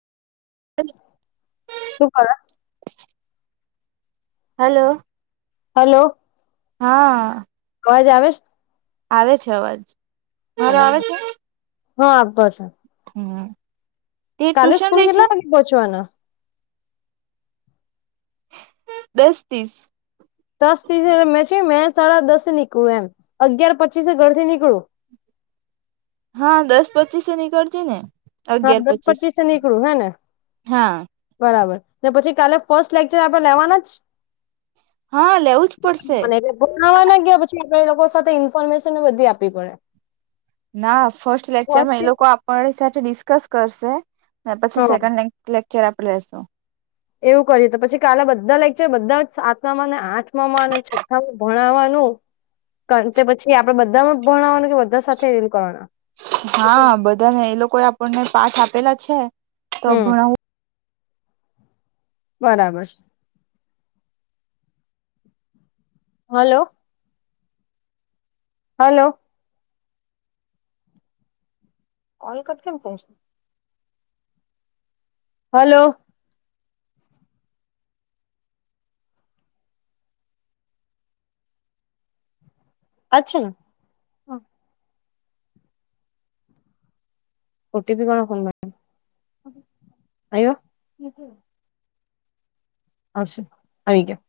શું કરે [inaudible] હાલો. હલો હા. અવાજ આવે છે? આવે છે અવાજ. મારો આવે બરાબર. છે હા આવતો છે. હમ! તે કાલે ટ્યુશન સ્કૂલ લે છે કેટલા વાગે પોચવાના? દસ, તીસ દસ- તીસે મે છે મેં સાડા દસે નીકળું એમ. અગિયાર પચીસે ઘર થી નીકળું. હા દસ પચીસએ નીકળજે ને હા અગિયાર દસ પચીસ પચીસે નીકળું હે ને હા બરાબર પછી કાલે ફર્સ્ટ લેક્ચર આપડે લેવાના જ હા લેવું જ પડશે ભણવાના ગયા પછી આપેડે એ લોકો સાથે ઇન્ફોર્મેશન બધી આપવી પડે. ના ફર્સ્ટ લેકચરમાં એ લોકો આપરી સાથે ડિસ્કસ કરશે, ને પછી હા સેકન્ડ લે લેક્ચર આપડે લેશું. એવું કરી તો પછી કાલે બધા લેક છે બધા જ સાતમામાં ને આઠમાં અને છઠ્ઠામાં ભણવાનું. કાન્ત તે પછી આપડે બધા માં ભણાવવાના કે બધા સાથે એ કરવાના હા બધાને એ લોકો આપણને પાઠ આપેલા છે. તો હમ ભણાવું બરાબર છે. હલો. હલો. કોલ કટ કેમ થશ? હલો. આ છે ને? ઓટીપી વાળા ફોન કરે. આવ્યા? આવ. આવી ગયા.